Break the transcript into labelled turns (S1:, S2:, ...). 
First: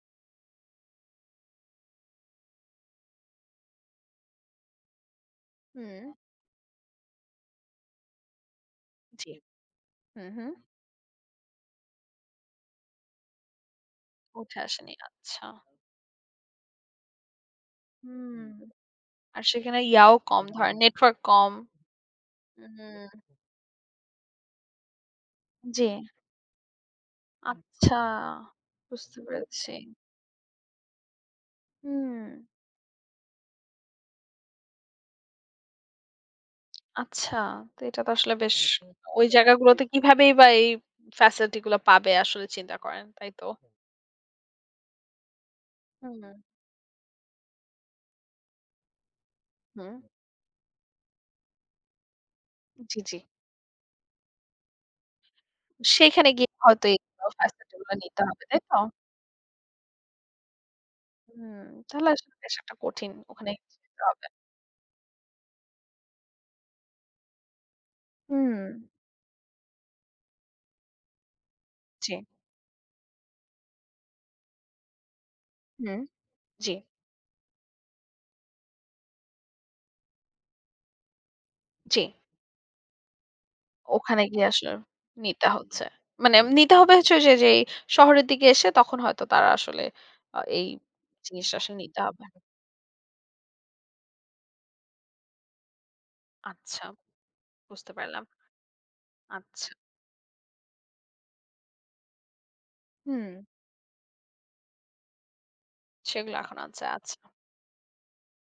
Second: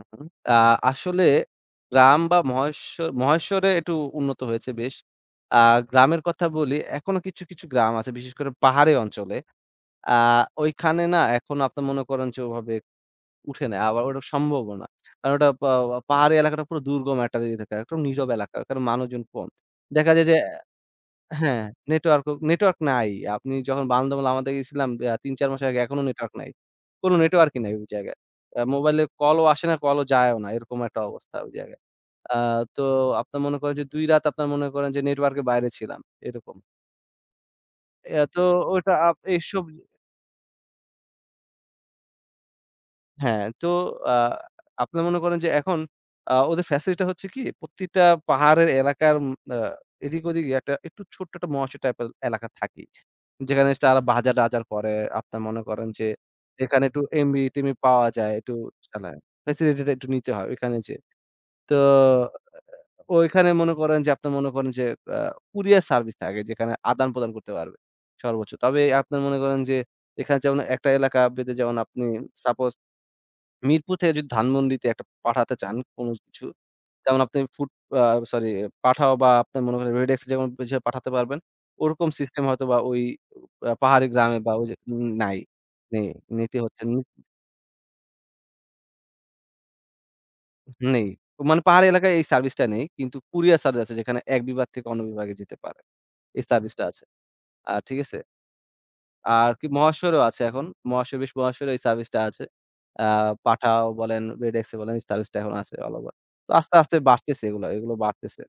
S1: [unintelligible] আ আসলে গ্রাম বা মহেশ্ব মহেশ্বরে একটু উন্নত হয়েছে বেশ। আ
S2: হুম।
S1: গ্রামের কথা বলি এখনো কিছু, কিছু গ্রাম আছে বিশেষ করে পাহাড়ি
S2: জি।
S1: অঞ্চলে। আ
S2: হুম হুম।
S1: ঐখানে না এখনো আপনি মনে করেন যে ওভাবে উঠে নাই। আবার ওটা
S2: উঠে
S1: সম্ভবও না।
S2: আসেনি।
S1: কারণ
S2: আচ্ছা।
S1: ওটা পা পাহাড়ি এলাকাটা পুরো দুর্গম একটা এলাকা, একটা নীরব
S2: হুম।
S1: এলাকা। ওখানে মানুষজন
S2: আর
S1: কম।
S2: সেখানে
S1: দেখা
S2: ইয়াও
S1: যায় যে
S2: কম ধরেন নেটওয়ার্ক কম।
S1: হ্যাঁ নেটওয়ার্কও
S2: হু,
S1: নেটওয়ার্ক
S2: হু।
S1: নাই। আপনি যখন বান্দরবনে লামাতে গেছিলাম এ্যা ৩, ৪ মাস আগে
S2: জি।
S1: এখনো নেটওয়ার্ক নাই। কোনো নেটওয়ার্কই নাই ঐ
S2: আচ্ছা
S1: জায়গায়। আ মোবাইলে
S2: বুঝতে
S1: কলও আসে
S2: পেরেছি।
S1: না, কলও যায়ও না। এরকম একটা অবস্থা ঐ জায়গায়। আ
S2: হুম।
S1: তো আপনার মনে করেন যে ২ রাত আপনার মনে করেন যে নেটওয়ার্ক এর বাইরে ছিলাম। এরকম।
S2: আচ্ছা, তো এটা তো
S1: এত
S2: আসলে বেশ
S1: ওটা আপ
S2: ঐ
S1: এইসব
S2: জায়গাগুলোতে কিভাবে বা এই ফ্যাসিলিটি গুলো পাবে আসলে চিন্তা করেন, তাই
S1: হ্যাঁ
S2: তো?
S1: তো আ আপনি মনে করেন যে এখন
S2: হুম।
S1: আ ওদের ফ্যাসিলিটি টা হচ্ছে কি প্রতিটা পাহাড়ের এলাকার উম আ
S2: হুম।
S1: এদিক ওদিকে একটা একটু ছোট্ট একটা মহেশ্বর টাইপের এলাকা থাকেই।
S2: জি, জি।
S1: যেখানে স তারা বাজার-টাজার করে আপনারা মনে করেন যে,
S2: সেখানে গিয়ে
S1: এখানে
S2: হয়তো
S1: একটু
S2: এগুলো ফ্যাসিলিটি
S1: এমবি-টেমবি
S2: গুলা
S1: পাওয়া
S2: নিতে
S1: যায়,
S2: হবে
S1: একটু
S2: তাই তো?
S1: চালায়, ফ্যাসিলিটি টা একটু নিতে হয় ওখানে যেয়ে।
S2: হুম
S1: তো
S2: তাহলে আসলে বিষয়টা কঠিন
S1: ও ওইখানে
S2: ওখানে।
S1: মনে করেন যে,
S2: প্রব্লে
S1: আপনি মনে করেন যে আ কুরিয়ার সার্ভিস থাকে যেখানে আদান-প্রদান করতে পারবে। সর্বোচ্চ।
S2: হুম।
S1: তবে আপনার মনে করেন যে, এখানে যেমন একটা এলাকা ভিত্তিক যেমন আপনি
S2: জি।
S1: সাপোজ মিরপুর থেকে যদি ধানমন্ডিতে একটা পাঠাতে চান
S2: হুম।
S1: কোন কিছু,
S2: জি।
S1: যেমন আপনি ফুড আ সরি পাঠাও বা আপনার মনে করেন রেডেক্স যেমন [unintelligible] পাঠাতে পারবেন। ওরকম
S2: জি।
S1: সিস্টেম হয়তো বা ঐ আ পাহাড়ি
S2: ওখানে
S1: গ্রামে
S2: গিয়ে
S1: বা
S2: আসলে
S1: ওইযে উ নাই
S2: নিতে হচ্ছে।
S1: নে
S2: মানে
S1: নিতে
S2: নিতে
S1: হচ্ছে,
S2: হবে
S1: নি
S2: হচ্ছে ওইযে, যে, শহরের দিকে এসে তখন হয়তো তারা আসলে আ এই
S1: নেই। তো
S2: জিনিসটা
S1: মানে
S2: আসলে
S1: পাহাড়ী
S2: নিতে
S1: এলাকায়
S2: হবে।
S1: এই সার্ভিস টা নেই। কিন্তু কুরিয়ার সার্ভিস আছে যেখানে এক বিভাগ থেকে অন্য বিভাগে যেতে পারে। এই সার্ভিস টা
S2: আচ্ছা।
S1: আছে। আ
S2: বুঝতে
S1: ঠিক আছে?
S2: পারলাম।
S1: আর কি
S2: আচ্ছা।
S1: মহাশয়রও আছে এখন। মহাশয় বেশ মহাশয় এই সার্ভিস টা আছে। আ
S2: হুম।
S1: পাঠাও বলেন, রেডেক্স বলেন এই সার্ভিস টা এখন আছে অল ওভার।
S2: সেগুলো
S1: তো
S2: এখন
S1: আস্তে,
S2: আনছে
S1: আস্তে,
S2: আচ্ছা।
S1: বাড়তেছে এগুলো, এগুলো বাড়তেছে।